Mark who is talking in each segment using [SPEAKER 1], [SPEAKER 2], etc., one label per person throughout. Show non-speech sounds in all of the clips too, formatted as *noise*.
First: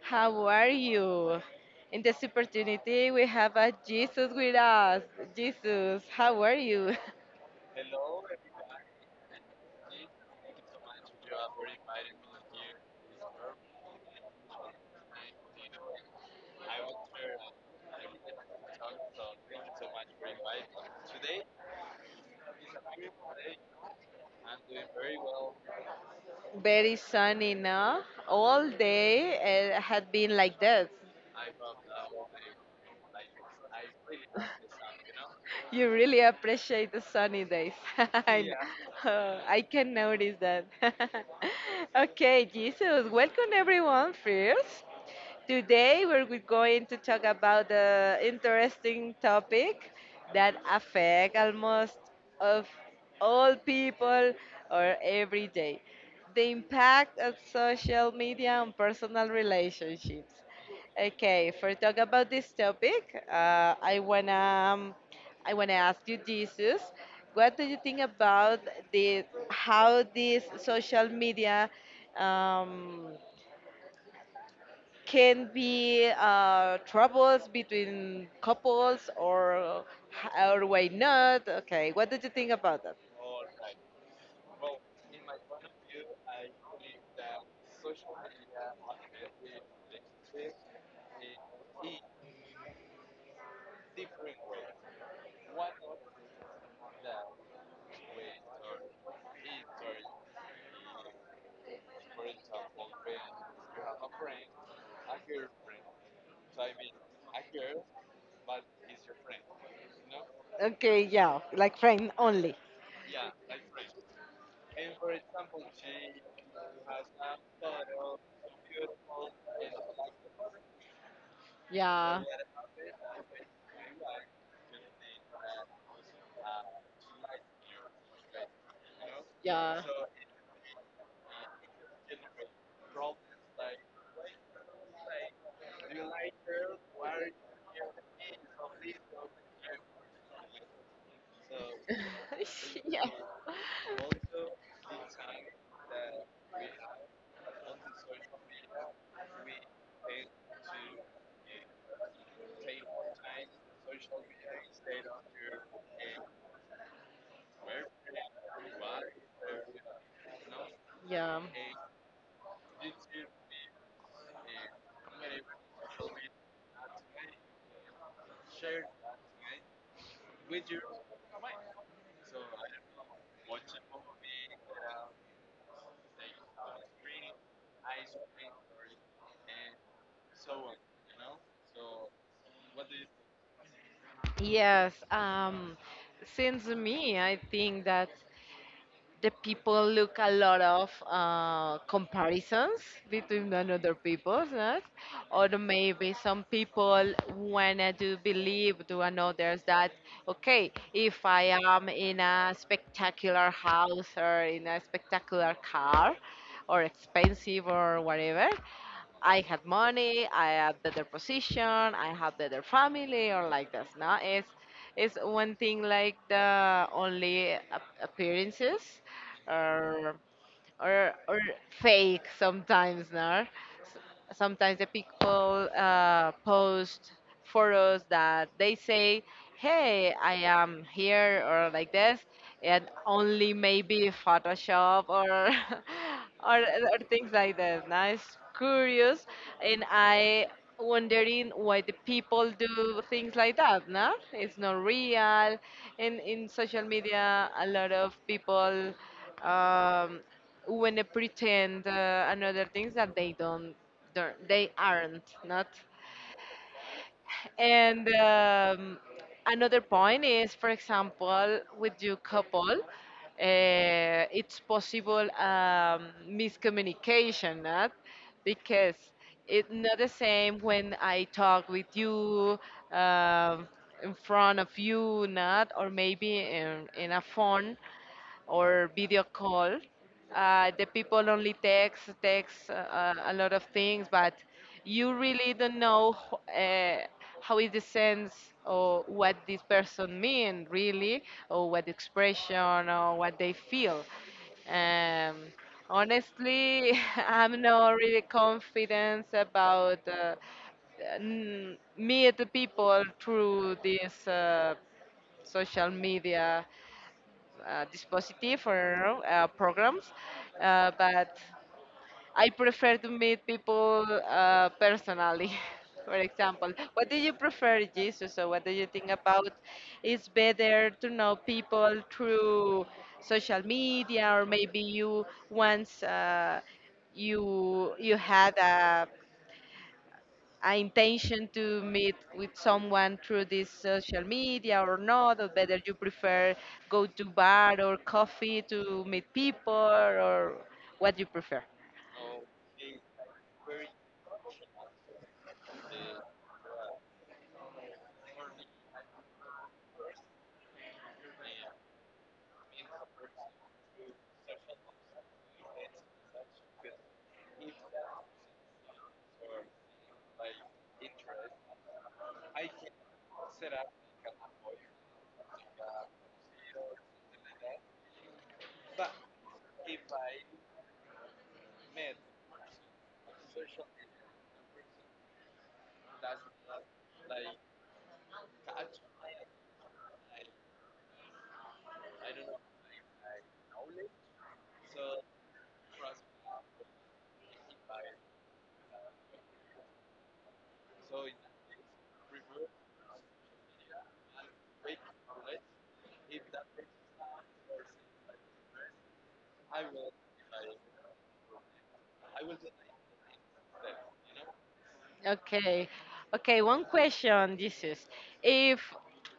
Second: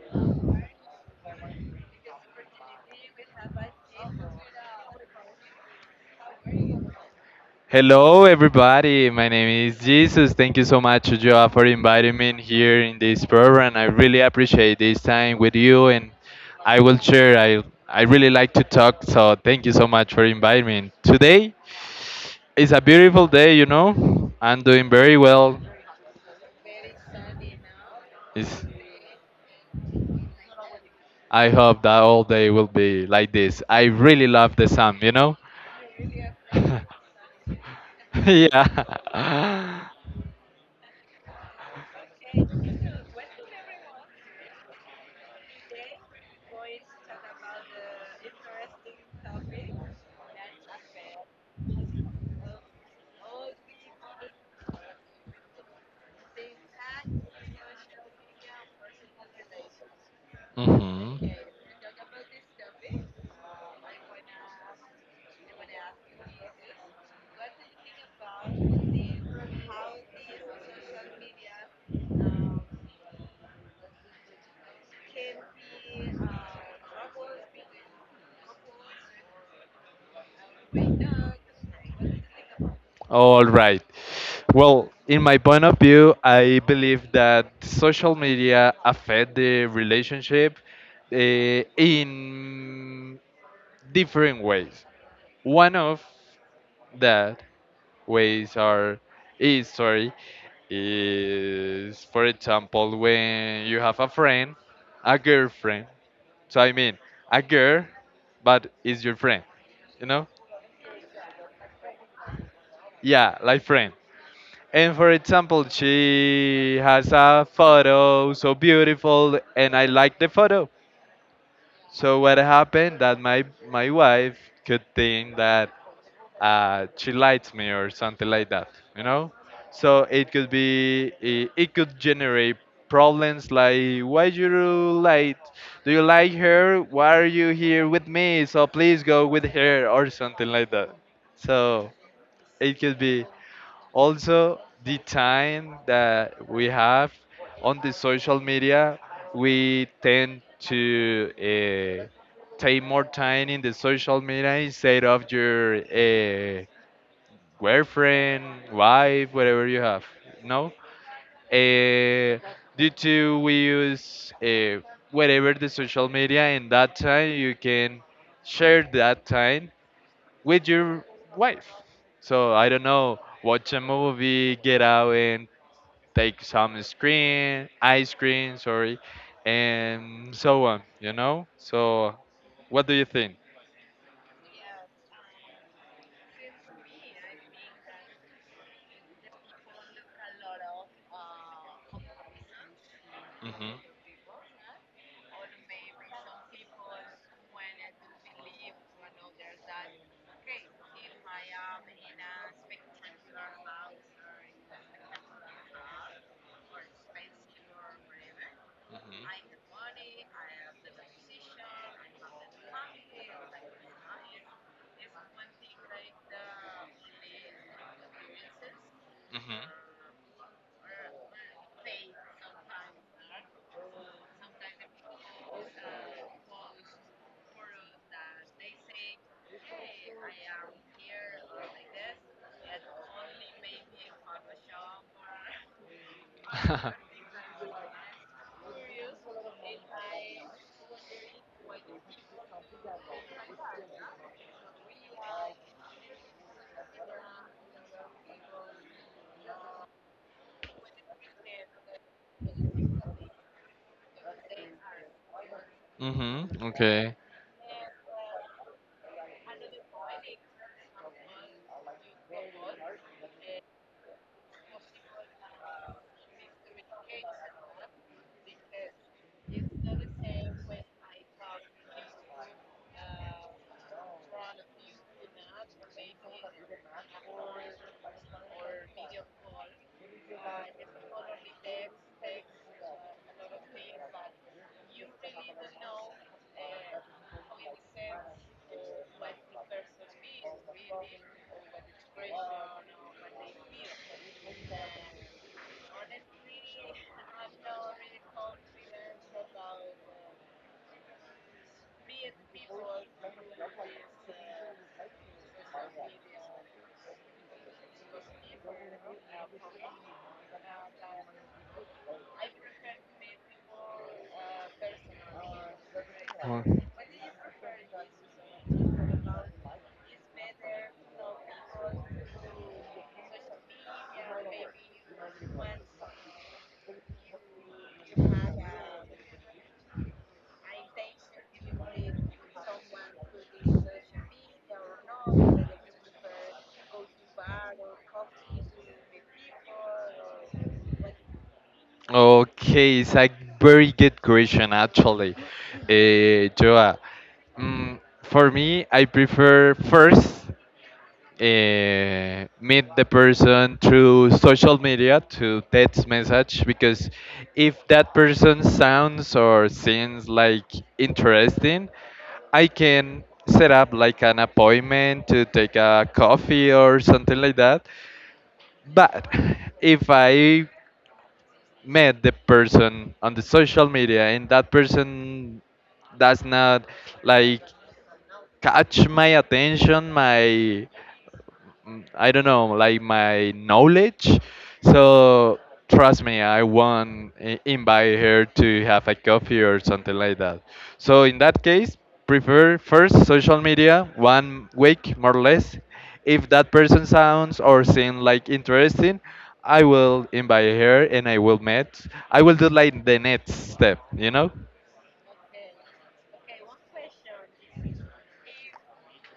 [SPEAKER 1] How are you? In this opportunity, we have a Jesus with us. Jesus, how are you?
[SPEAKER 2] Hello, everybody. My name is Jesus. Thank you so much, Joa, for inviting me in here in this program. I really appreciate this time with you, and I will share. I really like to talk, so thank you so much for inviting me. Today is a beautiful day, you know. I'm doing very well.
[SPEAKER 1] *laughs* Very sunny now.
[SPEAKER 2] It's,
[SPEAKER 1] All day it had been like this.
[SPEAKER 2] I hope that all day will be like this. I really love the sun, you know.
[SPEAKER 1] You really appreciate the sunny days. *laughs*
[SPEAKER 2] *laughs*
[SPEAKER 1] I know. *laughs* I
[SPEAKER 2] Yeah.
[SPEAKER 1] can
[SPEAKER 2] *laughs*
[SPEAKER 1] notice that. *laughs* Okay, Jesus, welcome everyone first. Today we're we going to talk about the interesting topic that affect almost of all people or every day. The impact of social media on personal relationships.
[SPEAKER 2] Hmm.
[SPEAKER 1] Okay, for talk about this topic, I wanna um, ask you, Jesus, what do you think about the how this social media um, can be troubles between couples or why not? Okay, what did you think about that?
[SPEAKER 2] All right. Well, in my point of view, I believe that social media affect the relationship in different ways. One of that ways are is sorry is, for example, when you have a friend, a girlfriend, so I mean a girl but is your friend, you know.
[SPEAKER 1] Okay, yeah, like friend only.
[SPEAKER 2] Yeah, like friend. And for example, she has a photo so beautiful, and I like the photo. So
[SPEAKER 1] Yeah,
[SPEAKER 2] what happened that my wife could think that she likes me or something like that, you know.
[SPEAKER 1] yeah,
[SPEAKER 2] So it could generate problems, like why you like do you like her, why are you here with me, so please go with her or something like that. So it
[SPEAKER 1] *laughs*
[SPEAKER 2] could
[SPEAKER 1] yeah,
[SPEAKER 2] be also the time that we have on the social media. We tend to take more time in the social media instead of your girlfriend, wife, whatever you have. No,
[SPEAKER 1] yeah.
[SPEAKER 2] uh, due to we use whatever the social media in that time, you can share that time with your wife. So I don't know, watch a movie, get out and take some ice cream, and so on. You know. So, what do you think?
[SPEAKER 1] Yes, since me, I think that the people look a lot of comparisons between
[SPEAKER 2] Mhm.
[SPEAKER 1] another people, right? Or maybe some people wanna to believe to others that okay, if I am in a spectacular house or in a spectacular car or expensive or whatever, I had money, I have better position, I have better family, or like this. No, it's one thing like the only appearances,
[SPEAKER 2] Mhm.
[SPEAKER 1] or or or fake sometimes, no? Sometimes the people post photos that they say, hey, I am here or like this, and only maybe photoshop or *laughs* or,
[SPEAKER 2] Mhm.
[SPEAKER 1] or
[SPEAKER 2] *laughs*
[SPEAKER 1] things like that. Now it's curious and I wondering why the people do things like that, no, it's not real. And in social media a lot of people, um, when they pretend and other things that they don't, they aren't not.
[SPEAKER 2] Mm-hmm. Okay.
[SPEAKER 1] And another point is for example with your couple, it's possible miscommunication, not, because it's not the same when I talk with you um in front of you, not, or maybe in a phone or video call. The people only text, a lot of things, but you really don't know uh, how is the sense or what this person mean really, or what expression or what they feel. Um, Honestly, *laughs* I'm not really confident about meet the people through this social media dispositive or programs, but I prefer to meet people personally. *laughs* For
[SPEAKER 2] Oh.
[SPEAKER 1] example, what do you prefer, Jesus? So, what do you think about? It's better to know people through social media, or maybe you once you had a intention to meet with someone through this social media or not, or whether you prefer go to bar or coffee to meet people or what you prefer.
[SPEAKER 2] Okay, it's a very good question actually, Joa. For me, I prefer first, meet the person through social media to text message because if that person sounds or seems like interesting, I can set up like an appointment to take a coffee or something like that. But *laughs* if I met the person on the social media and that person does not like catch my attention, my I don't know, like my knowledge. So trust me, I won't invite her to have a coffee or something like that. So in that case, prefer first social media 1 week more or less. If that person sounds or seems like interesting, I will invite her and I will meet. I will do like the next step, you know.
[SPEAKER 1] Okay. Okay, one question, Jesus. If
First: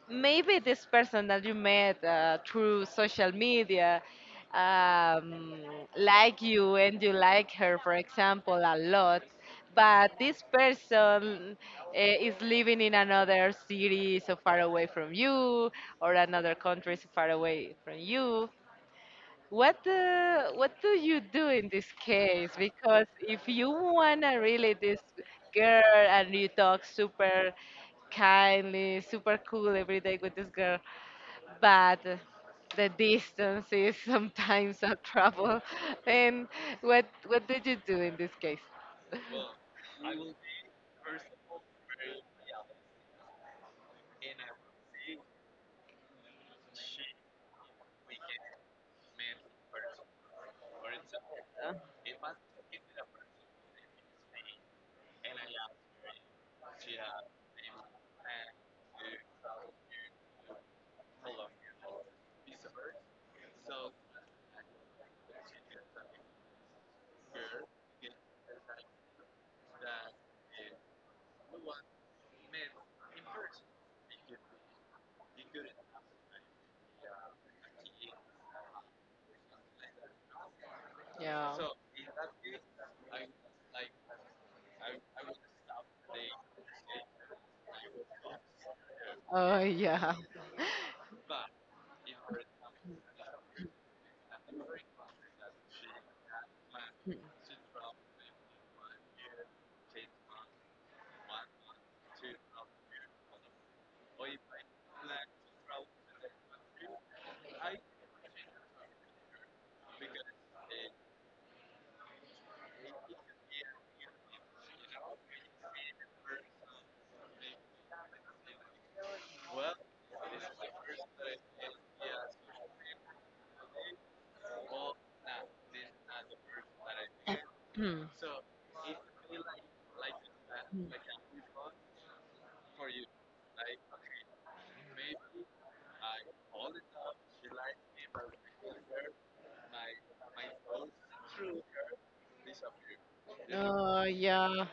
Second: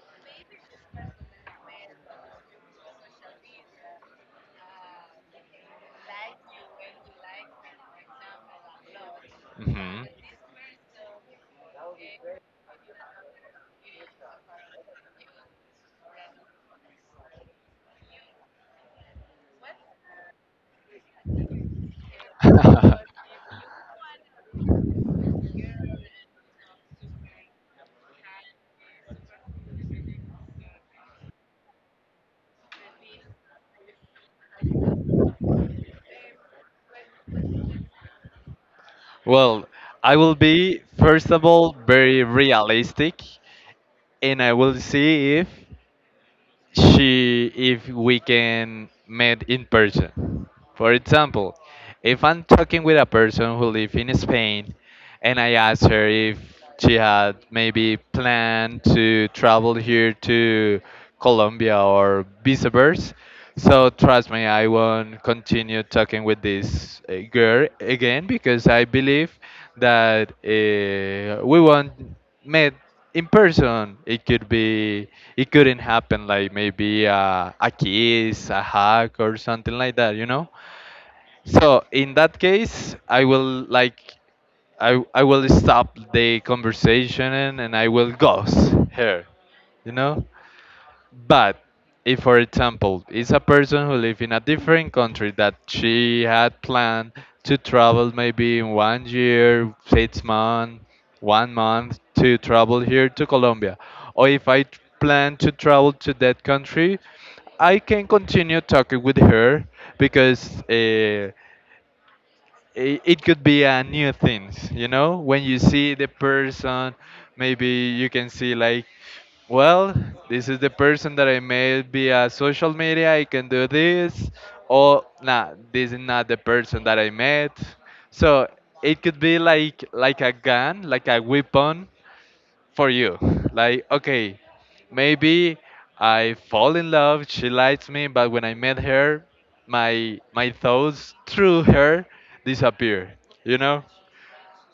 [SPEAKER 1] maybe this person that you met through social media, um, like you and you like her, for example, a lot,
[SPEAKER 2] Mhm.
[SPEAKER 1] but this person is living in another city so far away from you or another country so far away from you. What do you do in this case? Because if
[SPEAKER 2] *laughs*
[SPEAKER 1] you wanna really this girl and you talk super kindly, super cool every day with this girl, but the distance is *laughs* sometimes a trouble. *laughs* And what did you do in this case?
[SPEAKER 2] Well, I will be, first of all, very realistic and I will see if we can meet in person. For example, if I'm talking with a person who lives in Spain and I ask her if she had maybe planned to travel here to Colombia or vice versa, so trust me, I won't continue talking with this girl again because I believe that we won't meet in person. It couldn't happen, like maybe a kiss, a hug, or something like that, you know.
[SPEAKER 1] Yeah.
[SPEAKER 2] So in that case, I will stop the conversation, and I will ghost her,
[SPEAKER 1] Oh,
[SPEAKER 2] you
[SPEAKER 1] yeah.
[SPEAKER 2] know. But if, for example, is a person who lives in a different country that she had planned to travel maybe in 1 year, 6 months, 1 month to travel here to Colombia, or if I plan to travel to that country, I can continue talking with her because it could be a new things, you know, when you see the person. Maybe you can see like, well, this is the person that I made via social media, I can do this, or nah, this is not the person that I met.
[SPEAKER 1] Hmm.
[SPEAKER 2] So it could be like a gun,
[SPEAKER 1] Hmm.
[SPEAKER 2] like a weapon for you? Like, okay, maybe I fall in love, she likes me, but when I met her, my thoughts through her disappear. You know,
[SPEAKER 1] Oh, yeah.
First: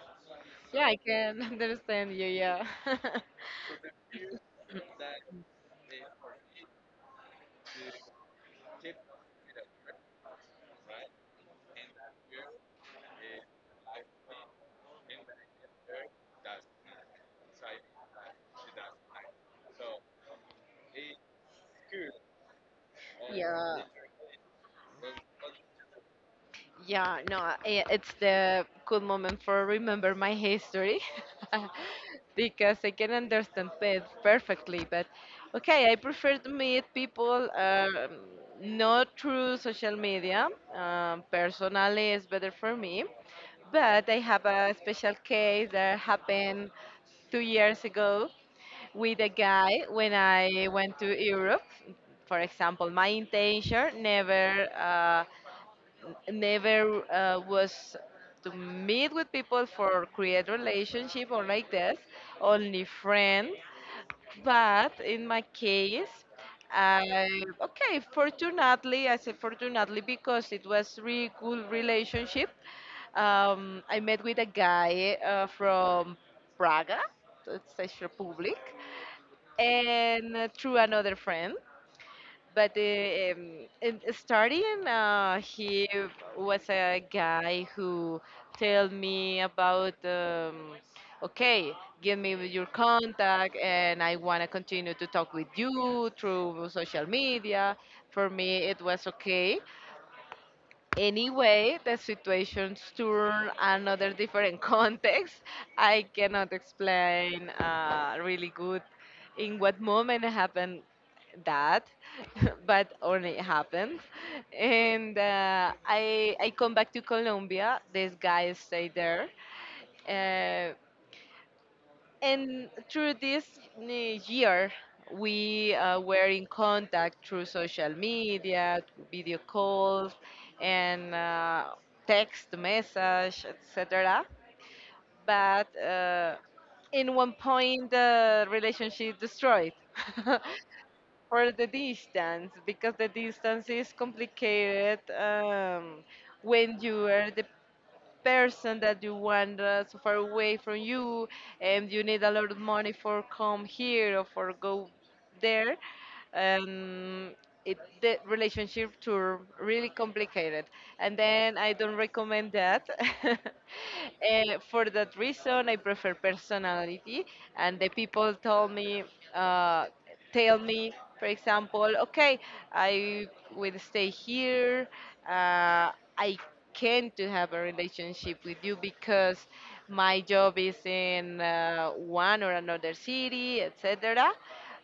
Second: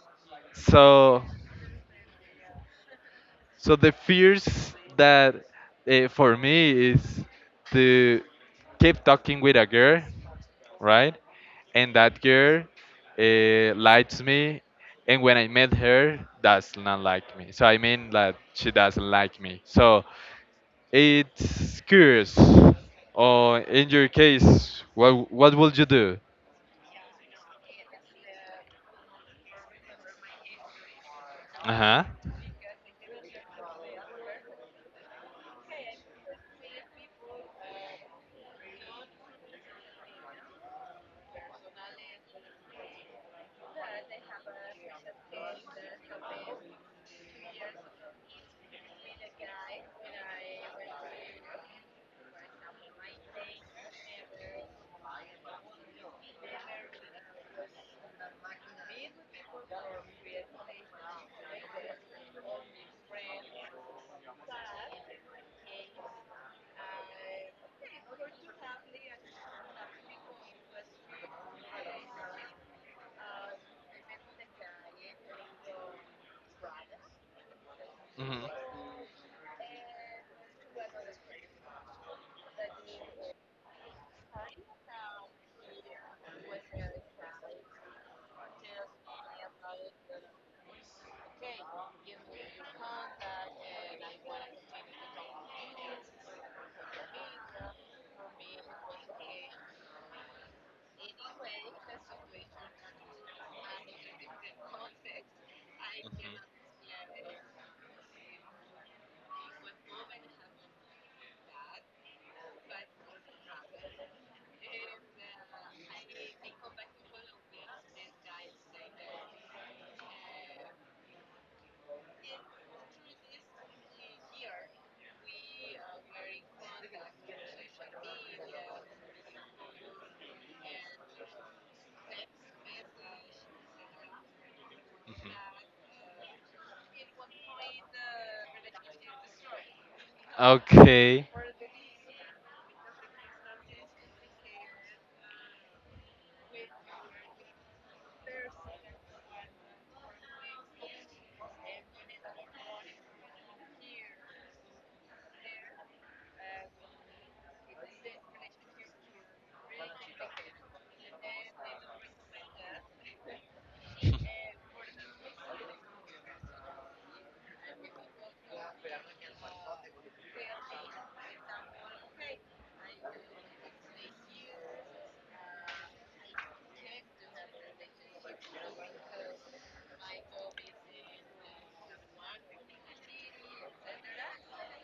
[SPEAKER 1] Yeah, I
[SPEAKER 2] so
[SPEAKER 1] can *laughs* understand you. Yeah. *laughs*
[SPEAKER 2] the fears that for me is to keep talking with a girl, right? And that girl likes me, and when I met her, does not like me. So I mean that she doesn't like me. So, it's curious. Or
[SPEAKER 1] Yeah.
[SPEAKER 2] in your case, what would you do?
[SPEAKER 1] Yeah, no, it's the good moment for remember my history.
[SPEAKER 2] Uh huh.
[SPEAKER 1] *laughs* Because I can understand it perfectly. But okay, I prefer to meet people not through social media. Personally, it's better for me. But I have a special case that happened 2 years ago with a guy when I went to Europe. For example, my intention never. Never was to meet with people for create relationship or like this, only friends, but in my case okay, fortunately I said fortunately because it was really cool relationship. I met with a guy from Praga, Czech
[SPEAKER 2] Hmm.
[SPEAKER 1] Republic, and through another friend. But starting, he was a guy who told me about, okay, give me your contact, and I want to continue to talk with you through social media. For me, it was okay. Anyway, the situations turn another different *laughs* context. I cannot explain really good in what moment happened that, *laughs* but only happened. And I come back to Colombia. This guy stayed there. Uh, and through this year, we were in contact through social media, video calls, and text message, etc.
[SPEAKER 2] Mhm.
[SPEAKER 1] But in one point, the relationship destroyed *laughs*
[SPEAKER 2] Okay.
[SPEAKER 1] for the distance, because the distance is complicated, when you are the person that you want so far away from you and you need a lot of money for come here or for go there, um, the relationship tour really complicated. And then I don't recommend that. *laughs* And for that reason, I prefer personality. And the people told me, uh, tell me, for example, okay, I will stay here. Uh, I can to have a relationship with you because my job is in one or another city, etc.,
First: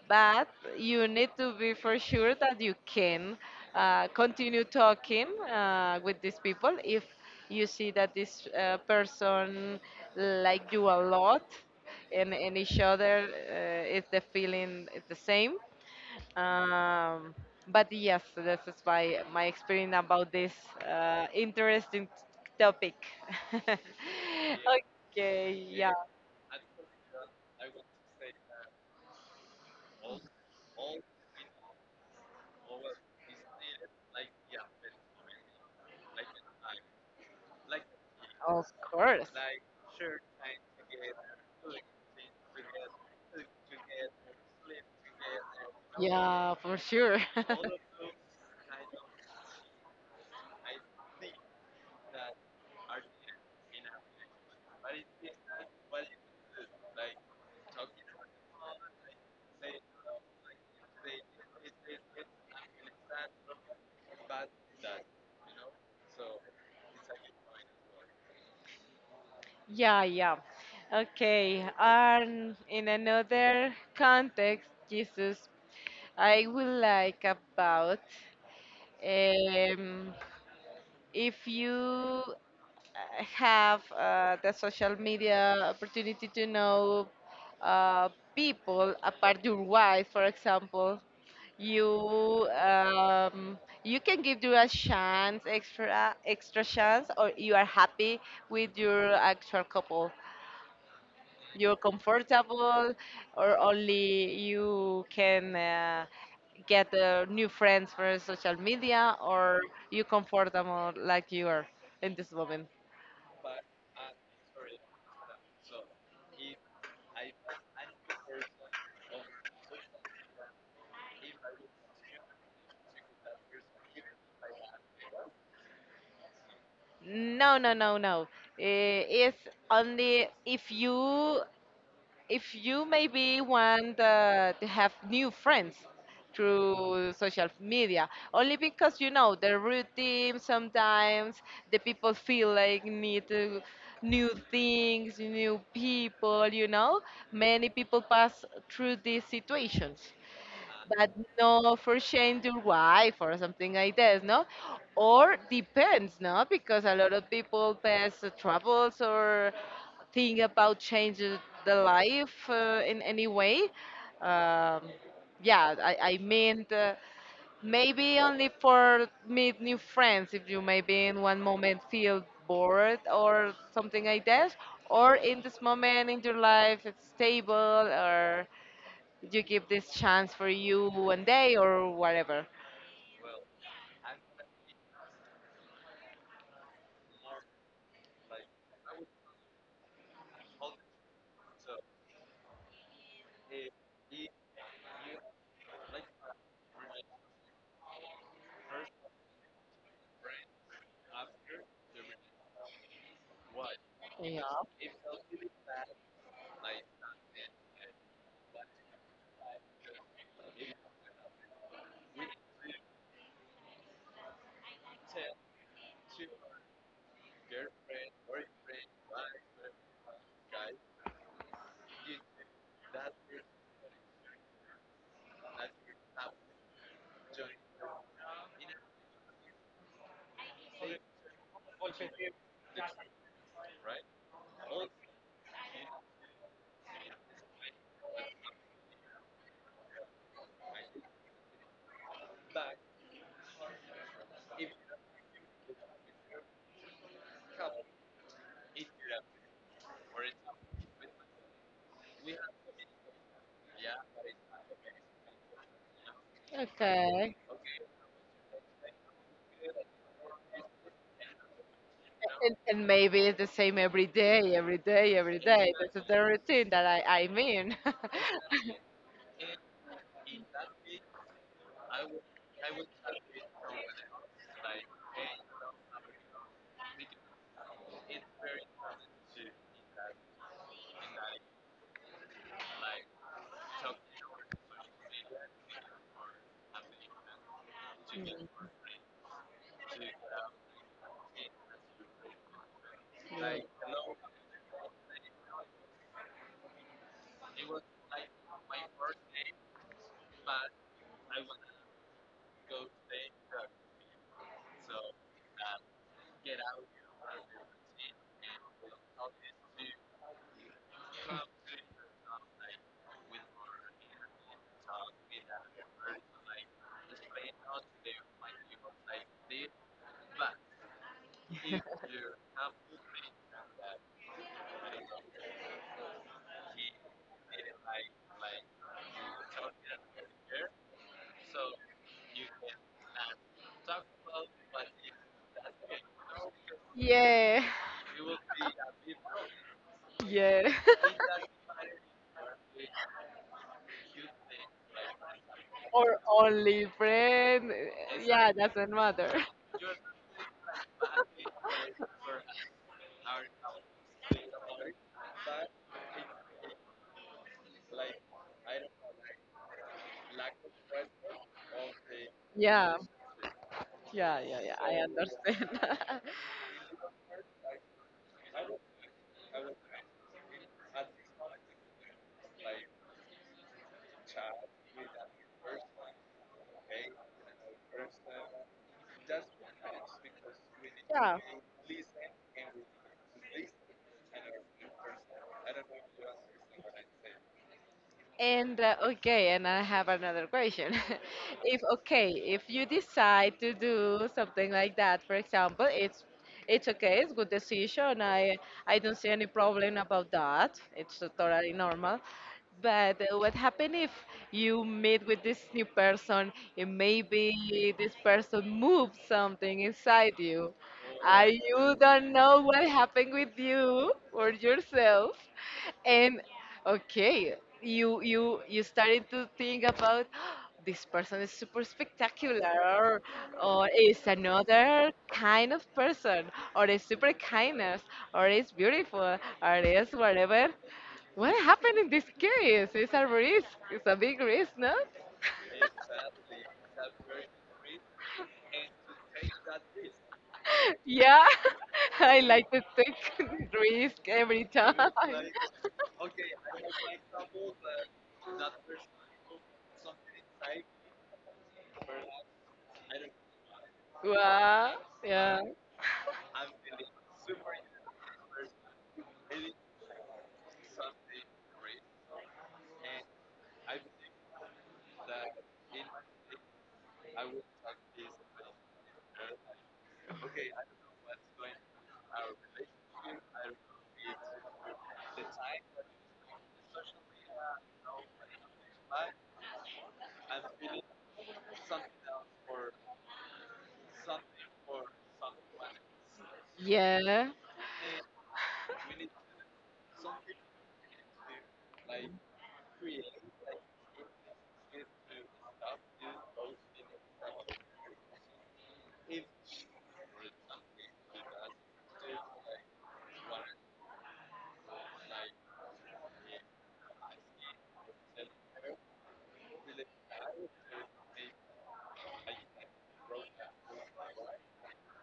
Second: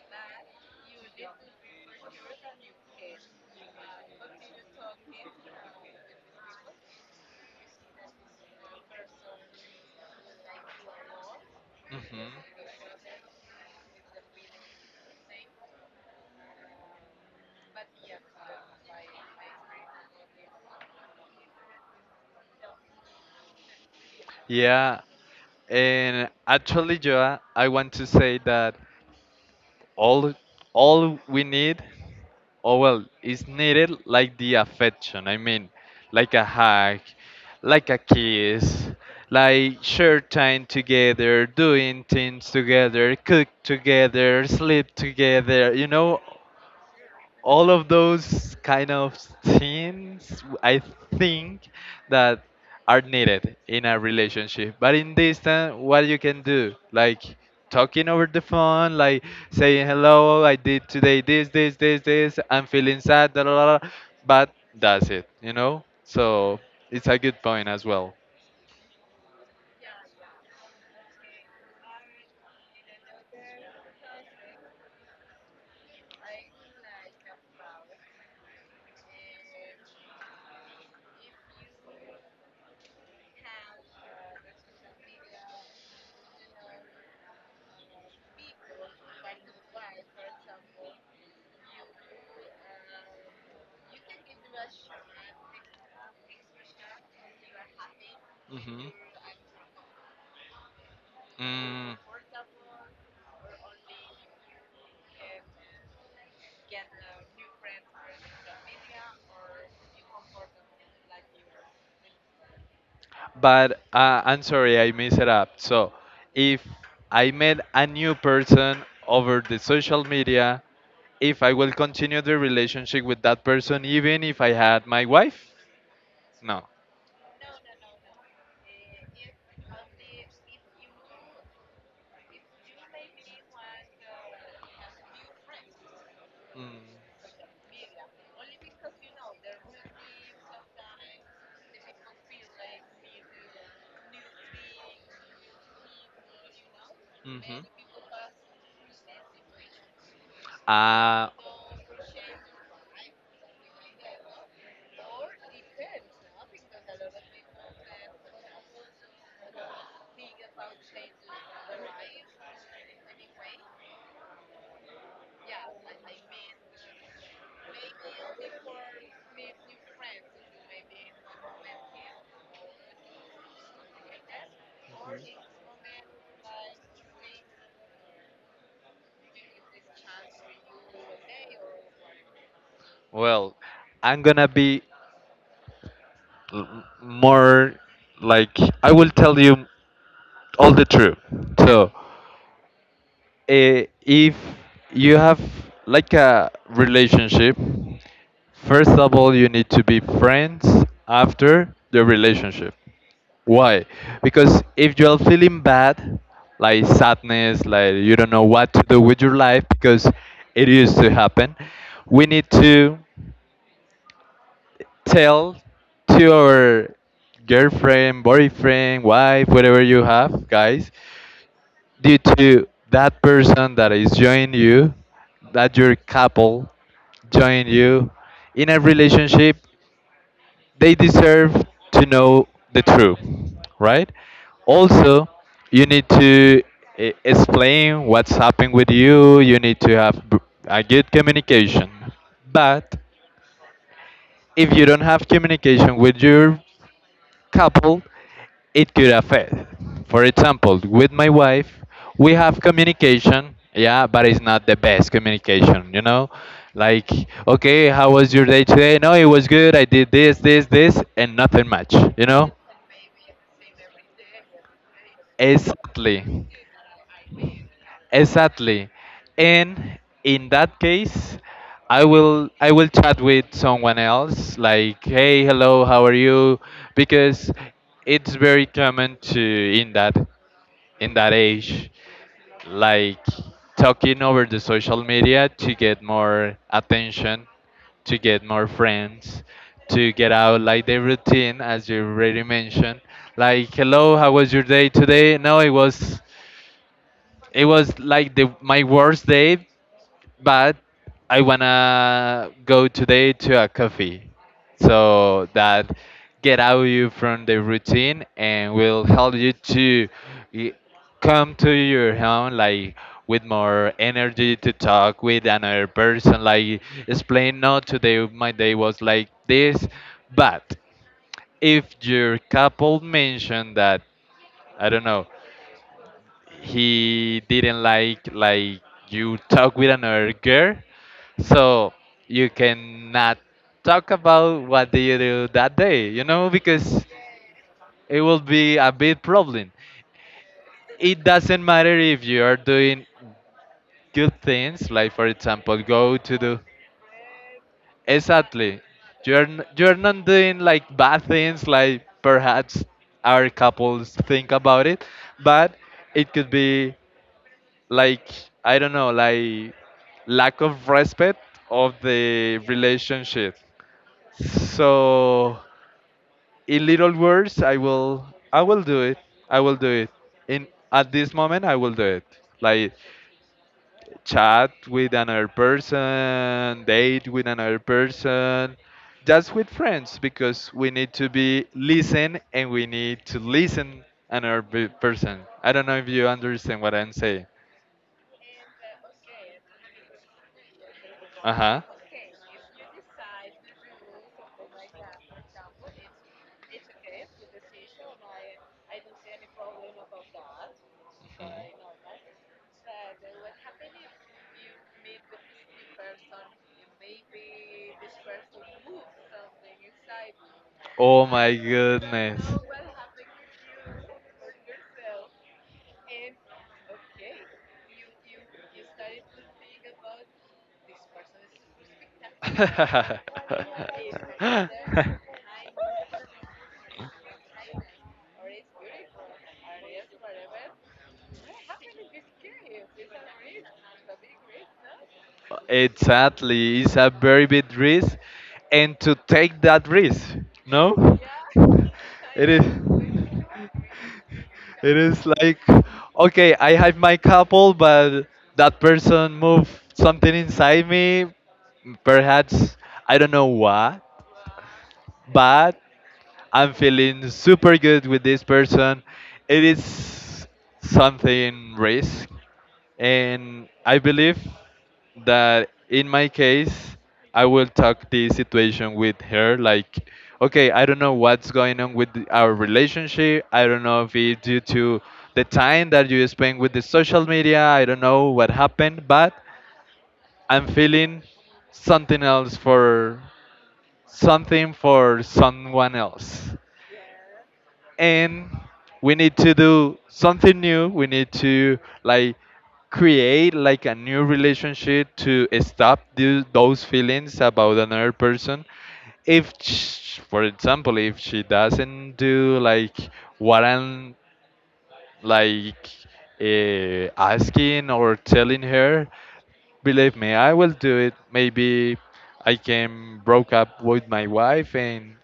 [SPEAKER 1] but you need to be for sure that you can continue talking with these people if you see that this person like you a lot,
[SPEAKER 2] Mhm.
[SPEAKER 1] and, each other is the feeling is the same, um, but yes, this is my experience about this interesting topic. *laughs*
[SPEAKER 2] Yeah,
[SPEAKER 1] Okay, yeah,
[SPEAKER 2] and actually, Joa, I want to say that all all we need, oh well, is needed like the affection. I mean, like a hug, like a
[SPEAKER 1] of
[SPEAKER 2] kiss,
[SPEAKER 1] course.
[SPEAKER 2] like share time together, doing things together, cook together, sleep together. You know,
[SPEAKER 1] Yeah, for sure. *laughs*
[SPEAKER 2] all of those kind of things I think that are needed in a relationship. But in this time, what you can do, like talking over the phone, like saying hello, I did today this, this, this, this. I'm feeling sad, da, da, da, da," but that's it, you know. So it's a good point as well.
[SPEAKER 1] Yeah, yeah. Okay. And in another context, Jesus, I would like about, um, if you have the social media opportunity to know uh, people apart your wife, for example. You um, you can give you a chance, extra extra chance, or you are happy with
[SPEAKER 2] Hmm.
[SPEAKER 1] your actual couple. You're
[SPEAKER 2] Mm.
[SPEAKER 1] comfortable, or only you can get new friends for social media, or you comfortable like you are in this moment.
[SPEAKER 2] But I'm sorry, I messed it up. So, if I met a new person over the social media, if I will continue the relationship with that person, even if I had my wife? No.
[SPEAKER 1] No, no, no, no. It's only if you maybe want to have new friends through social media. Only because you know the routine sometimes the people feel like need to new things, new people.
[SPEAKER 2] Mm-hmm.
[SPEAKER 1] Many people pass through these situations, but
[SPEAKER 2] Uh,
[SPEAKER 1] no for shame your wife or something like this, no? Or depends, no? Because a lot of people pass the troubles or think about changing the life in any way. Um, yeah, I mean, maybe only for meet new friends if you maybe in one moment feel bored or something like that, or in this moment in your life it's stable or you give this chance for you one day or whatever.
[SPEAKER 2] well, I'm gonna be more, like I will tell you all the truth. So, if you have like a relationship, first of all, you need to be friends after the relationship. Why?
[SPEAKER 1] Yeah.
[SPEAKER 2] Because if you're feeling bad, like sadness, like you don't know what to do with your life because it used to happen, we need to tell to our girlfriend, boyfriend, wife, whatever you have, guys, due to that person that is joining you, that your couple join you in a relationship, they deserve to know the truth, right? Also, you need to explain what's happening with you, you need to have a good communication. But if you don't have communication with your couple, it could affect. For example, with my wife, we have communication, yeah, but it's not the best communication, you know? Like,
[SPEAKER 1] Okay.
[SPEAKER 2] okay, how was your day today? No, it was good. I did this, this, this, and nothing much, you know?
[SPEAKER 1] And maybe it's the same every day, every day, every day. This is
[SPEAKER 2] Exactly.
[SPEAKER 1] the routine that I mean. *laughs*
[SPEAKER 2] Exactly. And in that case, I will chat with someone else like hey, hello, how are you, because it's very common to in that age, like talking over the social media to get more attention, to get more friends, to get out like the routine as you already mentioned. Like, hello, how was your day today? No, it was like the my worst day, but I wanna go today to a coffee, so that get out you from the routine and will help you to y- come to your home like with more energy to talk with another person, like explain no today my day was like this, but if your couple mentioned that I don't know he didn't like you talk with another girl, so you cannot talk about what do you do that day, you know, because
[SPEAKER 1] Yeah.
[SPEAKER 2] it will be a big problem.
[SPEAKER 1] Yeah, *laughs*
[SPEAKER 2] It
[SPEAKER 1] yeah.
[SPEAKER 2] doesn't matter if you are doing good things like for example go
[SPEAKER 1] Or
[SPEAKER 2] to do.
[SPEAKER 1] only friend. Yeah,
[SPEAKER 2] Exactly.
[SPEAKER 1] doesn't matter.
[SPEAKER 2] You're not doing like bad things like perhaps our couples think about it, but it could be like I don't know, like lack of respect of the
[SPEAKER 1] Yeah,
[SPEAKER 2] relationship.
[SPEAKER 1] yeah, yeah, yeah. I
[SPEAKER 2] So
[SPEAKER 1] understand.
[SPEAKER 2] in little words, I will do it. I will do it. In At this moment, I will do it. Like chat with another person, date with another person, just with friends because we
[SPEAKER 1] *laughs*
[SPEAKER 2] need to
[SPEAKER 1] Yeah.
[SPEAKER 2] be listen and we need to listen another person. I don't know if you understand what I'm saying.
[SPEAKER 1] And okay, and I have another question.
[SPEAKER 2] Uh
[SPEAKER 1] *laughs* If
[SPEAKER 2] huh.
[SPEAKER 1] okay, if you decide to do something like that, for example, it's okay, it's good decision. I don't see any problem about that. It's totally normal. But what happens if you meet with this new person and maybe this person moves something inside you?
[SPEAKER 2] Oh
[SPEAKER 1] And
[SPEAKER 2] my
[SPEAKER 1] you don't
[SPEAKER 2] goodness.
[SPEAKER 1] know what happened with you or yourself. And okay, you started to think about *gasps* this person is super spectacular, or is another kind of person
[SPEAKER 2] *laughs*
[SPEAKER 1] or is super kindness or is beautiful or is whatever. What happened in this case? It's a risk. It's a big risk, no?
[SPEAKER 2] Exactly. It's a very big risk. And to take that risk,
[SPEAKER 1] *laughs*
[SPEAKER 2] no?
[SPEAKER 1] Yeah, *laughs* I
[SPEAKER 2] It is.
[SPEAKER 1] like to take *laughs* risk every time.
[SPEAKER 2] It
[SPEAKER 1] *laughs*
[SPEAKER 2] is like, okay, I have my couple, but that person moved something inside me. Perhaps I don't know what.
[SPEAKER 1] Wow. Yeah.
[SPEAKER 2] But I'm feeling super good with this person. It is something risk, and I believe that in my case, I will talk this situation with her like, okay, I don't know what's going on with our relationship. I don't know if it's due to the time that you spend with the social media. I don't know what happened, but I'm feeling something else for something for someone else.
[SPEAKER 1] Yeah.
[SPEAKER 2] And we need to do something new. We need to like create like a new relationship to stop those feelings about another person. If sh for example if she doesn't do like what I'm like asking or telling her, believe me, I will do it. Maybe I can broke up with my wife and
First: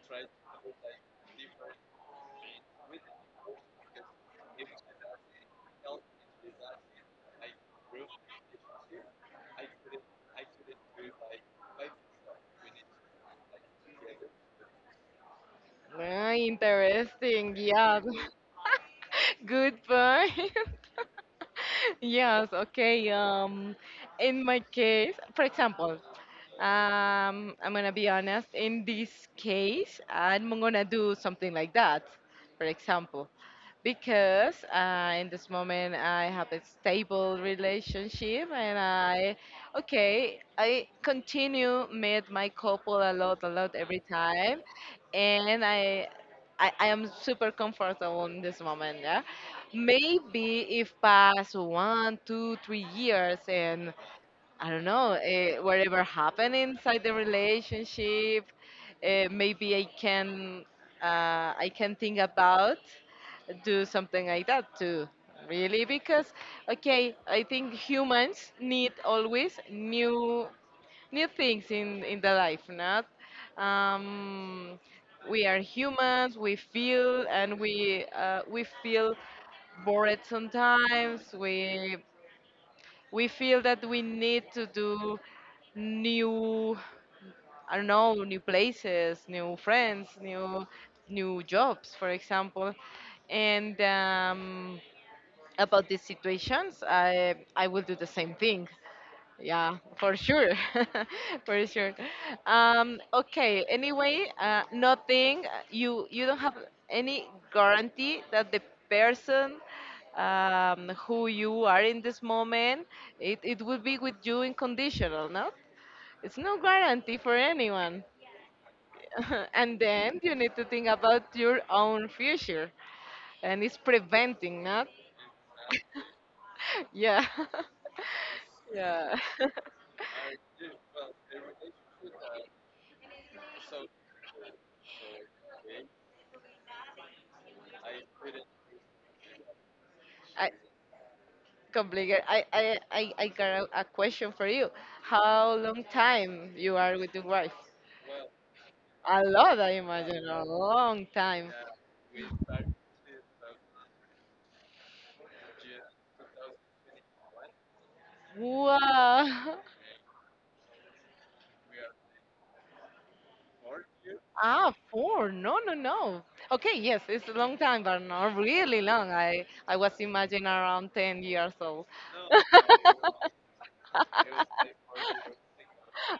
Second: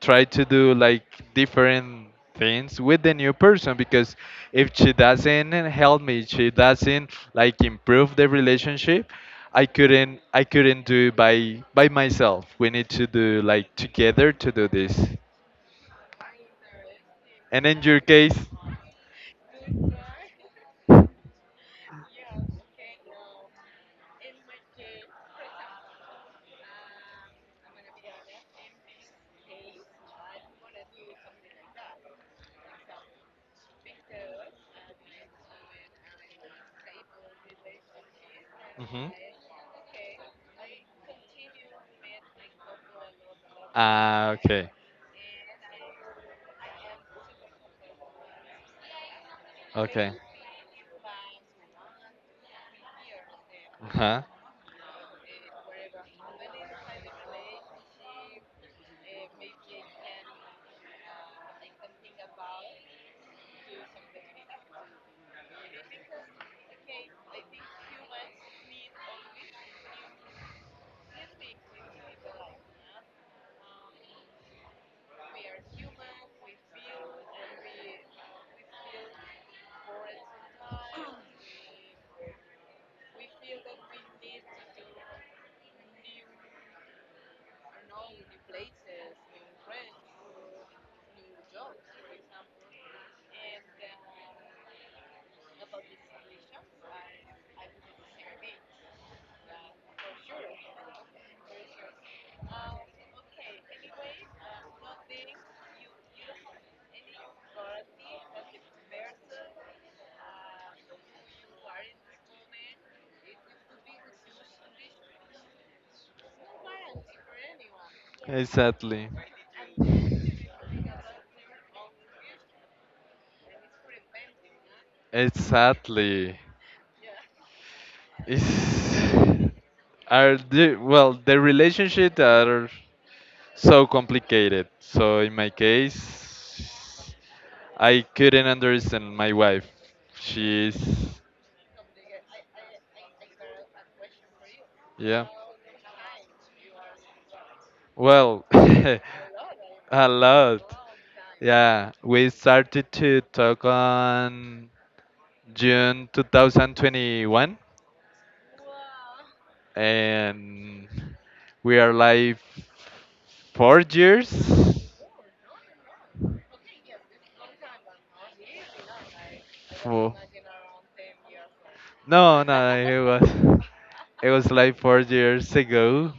[SPEAKER 2] try to do like different things with the new person because if she doesn't help me, she doesn't like improve the relationship, I couldn't do it by myself. We need to do like together to do this.
[SPEAKER 1] Ah, interesting.
[SPEAKER 2] And in your
[SPEAKER 1] Yeah.
[SPEAKER 2] case?
[SPEAKER 1] *laughs* Good point. *laughs* Yes, okay. In my case, for example, I'm gonna be honest. In this case, I'm gonna do something like that. For example, because in this moment I have a stable relationship, and
[SPEAKER 2] Hmm.
[SPEAKER 1] I continue meet my couple a lot every
[SPEAKER 2] Ah,
[SPEAKER 1] time,
[SPEAKER 2] okay.
[SPEAKER 1] and I am super comfortable in this moment, yeah.
[SPEAKER 2] Okay.
[SPEAKER 1] Maybe if pass 1, 2, 3 years and
[SPEAKER 2] Huh.
[SPEAKER 1] I don't know, whatever happened inside the relationship, maybe I can think about do something like that too. Really, because okay, I think humans need always new things in the life, not. Um, we are humans. We feel and we feel bored sometimes. We feel that we need to do new, I don't know, new places, new friends, new jobs for example, and about these situations I will do the same thing, yeah, for sure. *laughs* For sure. Okay, anyway, nothing, you don't have any guarantee that the person, who you are in this moment, it will be with you unconditional, conditional, no? It's no guarantee for anyone.
[SPEAKER 2] Exactly.
[SPEAKER 1] *laughs* And then you need to think about your own future, and it's preventing, not?
[SPEAKER 2] Exactly.
[SPEAKER 1] *laughs* Yeah. *laughs* Yeah.
[SPEAKER 2] It's
[SPEAKER 1] *laughs*
[SPEAKER 2] are the well the relationship are so complicated. So in my case, I couldn't understand my wife.
[SPEAKER 1] I,
[SPEAKER 2] She's
[SPEAKER 1] Complicated. I got a question for you.
[SPEAKER 2] Yeah.
[SPEAKER 1] How long time you are with your wife?
[SPEAKER 2] Well, *laughs*
[SPEAKER 1] A lot, I
[SPEAKER 2] a
[SPEAKER 1] imagine. A
[SPEAKER 2] lot.
[SPEAKER 1] long time.
[SPEAKER 2] Yeah, we started to talk on June 2021,
[SPEAKER 1] Wow. *laughs*
[SPEAKER 2] and we are like 4 years.
[SPEAKER 1] Ah, four. No, no, no. Okay, yes, it's a long time, but not really long. I was
[SPEAKER 2] Four.
[SPEAKER 1] imagining around 10 years old.
[SPEAKER 2] No, no, it was like 4 years ago,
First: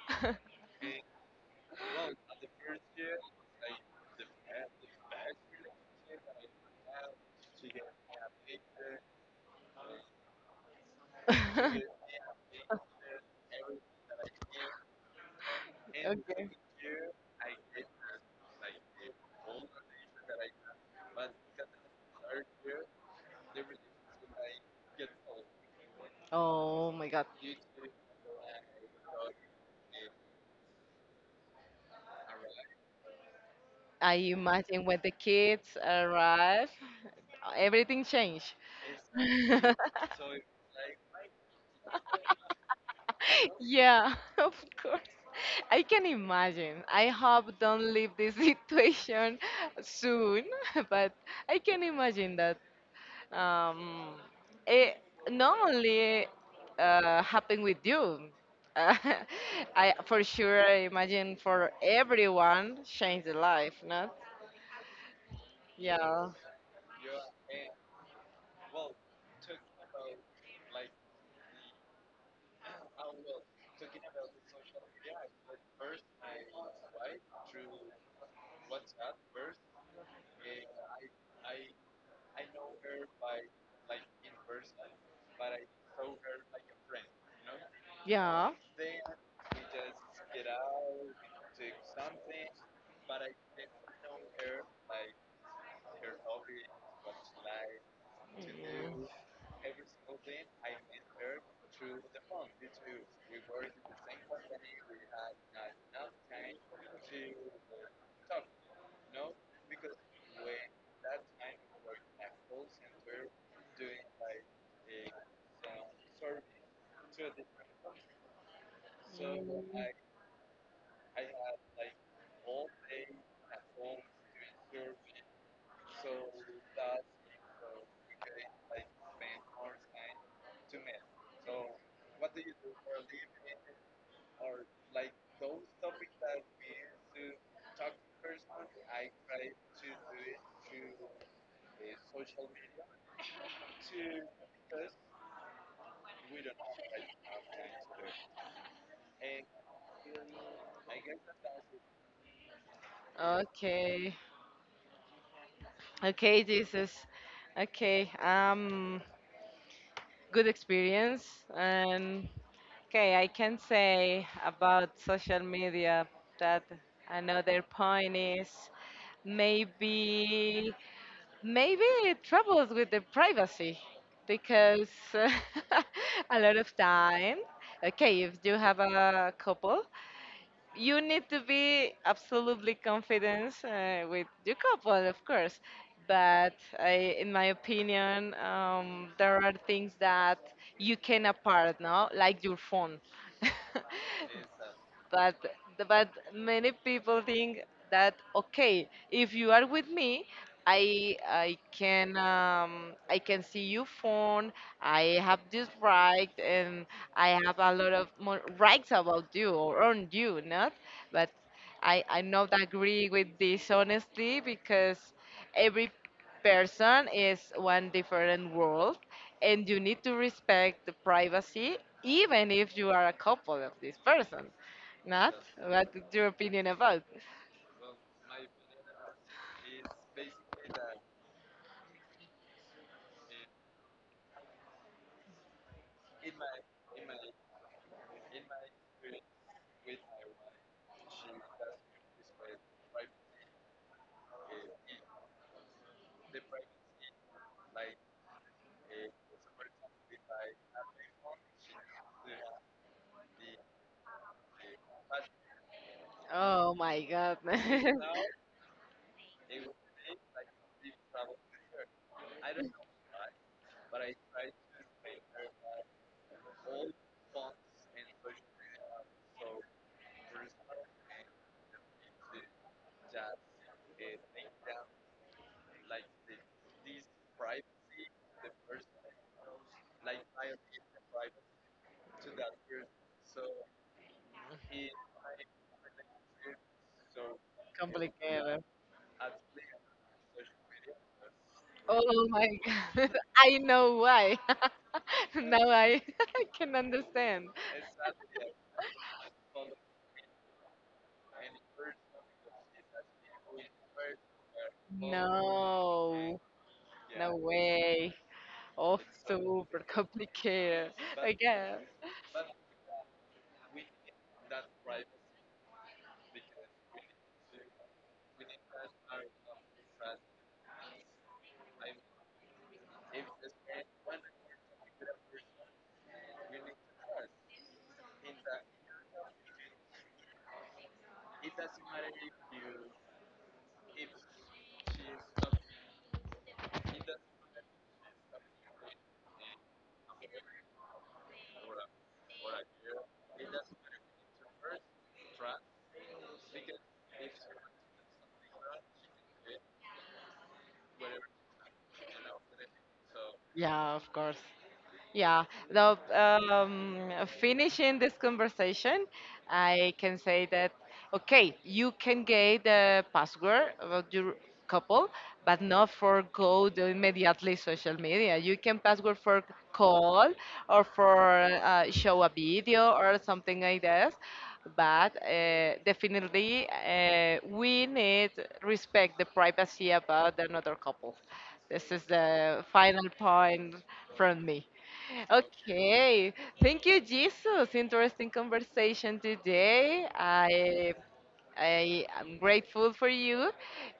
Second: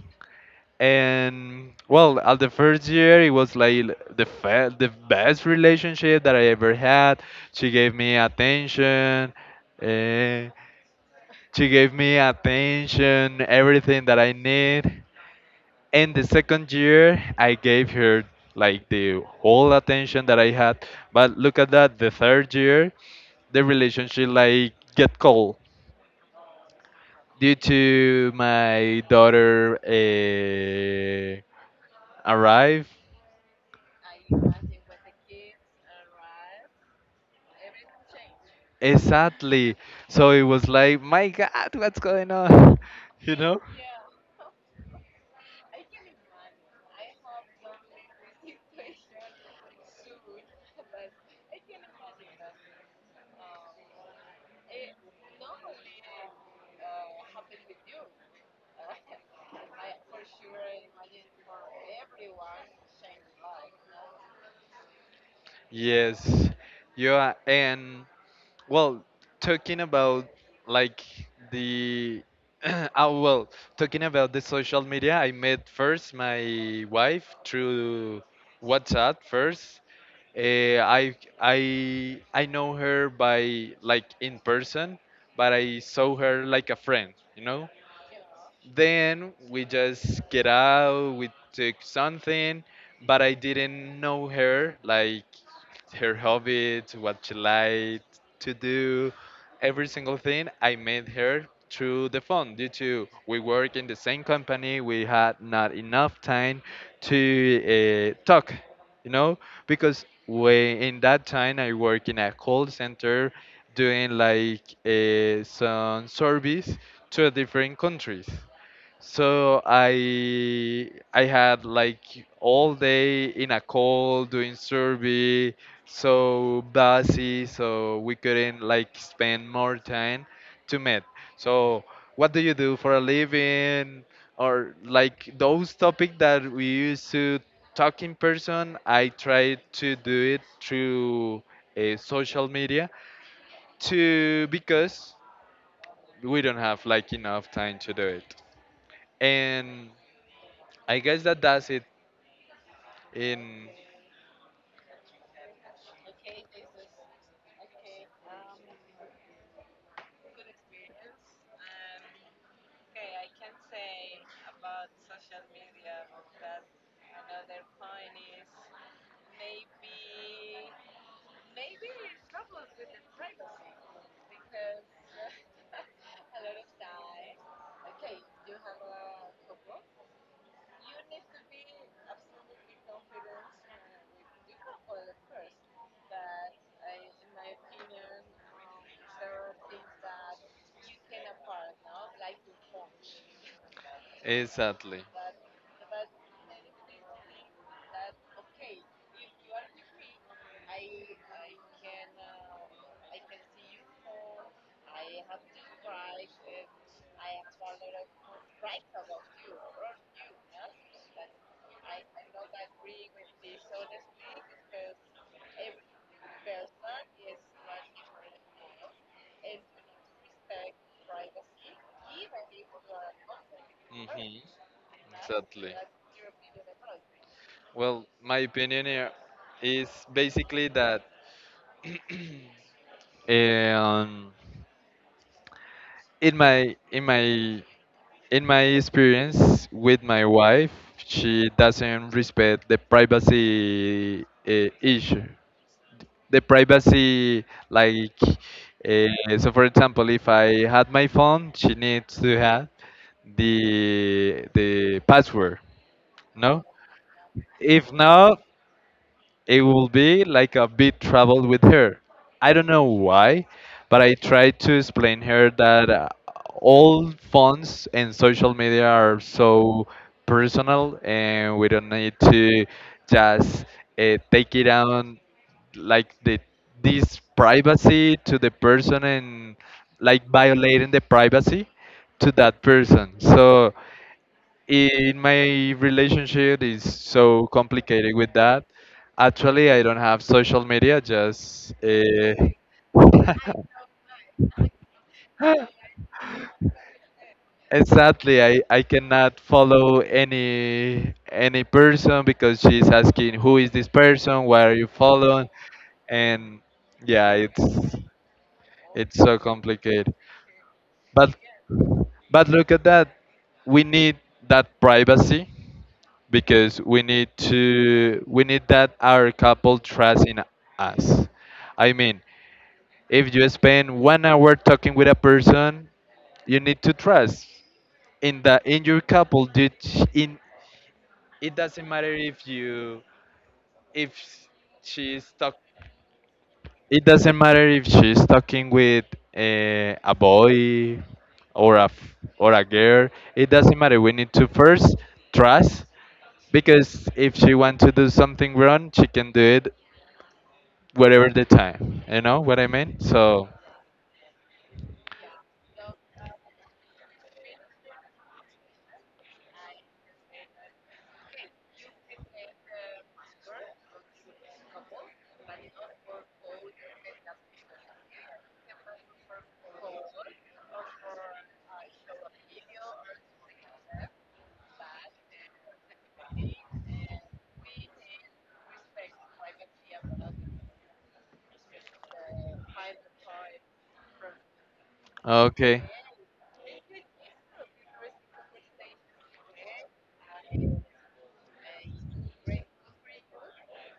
[SPEAKER 2] and well, at the first year, it was like the best relationship that I ever had. She gave me attention, eh, she gave
[SPEAKER 1] *laughs*
[SPEAKER 2] me attention, everything that I need. And the
[SPEAKER 1] Okay.
[SPEAKER 2] second year, I gave her like the whole attention that I had. But look at that, the third year, the relationship like get cold
[SPEAKER 1] Oh my God.
[SPEAKER 2] due to my daughter arrive
[SPEAKER 1] I imagine when the kids arrive, everything changed. *laughs*
[SPEAKER 2] exactly, so it was like, my god, what's going on? *laughs* you know
[SPEAKER 1] Yeah, *laughs* of course. I can imagine. I hope don't leave this situation *laughs* soon, *laughs* but I can imagine that um, it not only happened with you. Uh, *laughs* I for sure I imagine for everyone change the life, not? Yeah,
[SPEAKER 2] yes, yeah, and well, talking about like the *clears throat* oh well, talking about the social media, I met first my wife through WhatsApp first. Uh, I I know her by like in person, but I saw her like a friend, you know.
[SPEAKER 1] yeah.
[SPEAKER 2] Then we just get out, we took something, but I didn't know her, like her hobbies, what she liked to
[SPEAKER 1] Mm.
[SPEAKER 2] do, every single thing. I met her through the phone due to we work in the same company, we had not enough time to talk, you know, because we in that time I work in a call center doing like some service to different countries. So I had like all day in a call doing survey, so busy, so we couldn't like spend more time to meet. So, what do you do for a living? Or like those topics that we used to talk in person, I tried to do it through social media to because we don't have like enough time to do it, and I guess that does it
[SPEAKER 1] Mm.
[SPEAKER 2] in.
[SPEAKER 1] Okay. Okay, Jesus. Okay. Good experience. And okay, I can say about social media that another point is maybe maybe it troubles with the privacy because *laughs* a lot of time. Okay, if you have a couple you need to be absolutely confident with your couple, of course. But I, in my opinion, there are things that you can apart, no? Like your phone. *laughs*
[SPEAKER 2] Exactly.
[SPEAKER 1] but but many people think that okay if you are with me, I can see your phone, I have this right, and I have a lot of more rights about you or on you, not. But I not agree with this, honestly, because every person is one different world, and you need to respect the privacy even if you are a couple of this
[SPEAKER 2] Hmm.
[SPEAKER 1] person, not?
[SPEAKER 2] Exactly.
[SPEAKER 1] What's your opinion about?
[SPEAKER 2] Well, my opinion here is basically that, um, in my in my experience with my wife, she doesn't respect the privacy issue. The privacy, like, so for example, if I had my phone, she needs to have the password. No?
[SPEAKER 1] Oh my god.
[SPEAKER 2] If not,
[SPEAKER 1] *laughs*
[SPEAKER 2] it will be like a bit trouble with her. I don't know why, but I tried to explain her that all phones and social media are so personal, and we don't need to just take it on like the this privacy to the person and like violating the privacy to that person. So in my relationship is so complicated with
[SPEAKER 1] Complicated.
[SPEAKER 2] that. Actually, I don't have social media. Just
[SPEAKER 1] Oh my god. *laughs* I know why. *laughs* Now I
[SPEAKER 2] *laughs*
[SPEAKER 1] *laughs* can understand.
[SPEAKER 2] exactly, I cannot follow any person because she's asking who is this person, why are you following,
[SPEAKER 1] No.
[SPEAKER 2] and yeah,
[SPEAKER 1] No way. Oh,
[SPEAKER 2] it's so
[SPEAKER 1] super
[SPEAKER 2] complicated.
[SPEAKER 1] complicated.
[SPEAKER 2] But
[SPEAKER 1] Again.
[SPEAKER 2] but look at that, we need that privacy because we need that our couple trust in us. I mean, if you spend 1 hour talking with a person, you need to trust in the in your couple. Did sh- in It doesn't matter if you if she's talk it doesn't matter if she's talking with a boy or a girl. It doesn't matter. We need to first trust because if she wants to do something wrong, she can do it whatever the time. You know what I mean? So,
[SPEAKER 1] Yeah, of course. Yeah, the finishing this conversation, I can say that okay, you can get the password of your couple, but not for go to immediately social media. You can password for call or for show a video or something like that. But definitely, we need respect the privacy about another couple. This is the final point from me.
[SPEAKER 2] okay.
[SPEAKER 1] Okay. Thank you, Jesus. Interesting conversation today. I am grateful for you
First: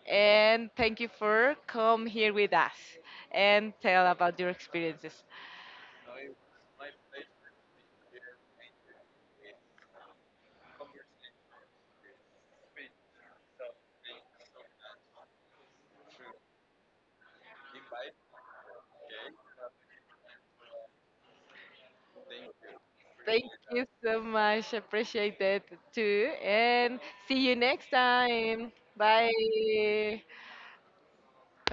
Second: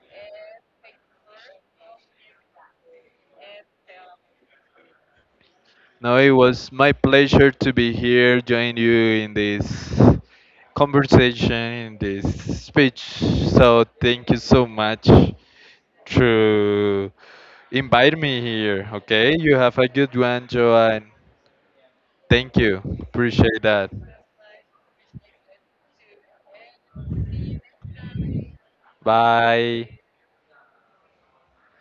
[SPEAKER 1] and thank you for come here with us and tell about your experiences.
[SPEAKER 2] No, it was my pleasure to be here, join you in this conversation, in this speech. So thank you so much to invite me here. Okay, you have a good one, Joanne. Thank you.
[SPEAKER 1] Thank
[SPEAKER 2] Appreciate
[SPEAKER 1] you
[SPEAKER 2] that.
[SPEAKER 1] so much. Appreciate that too. And see you next time.
[SPEAKER 2] Bye.
[SPEAKER 1] Bye.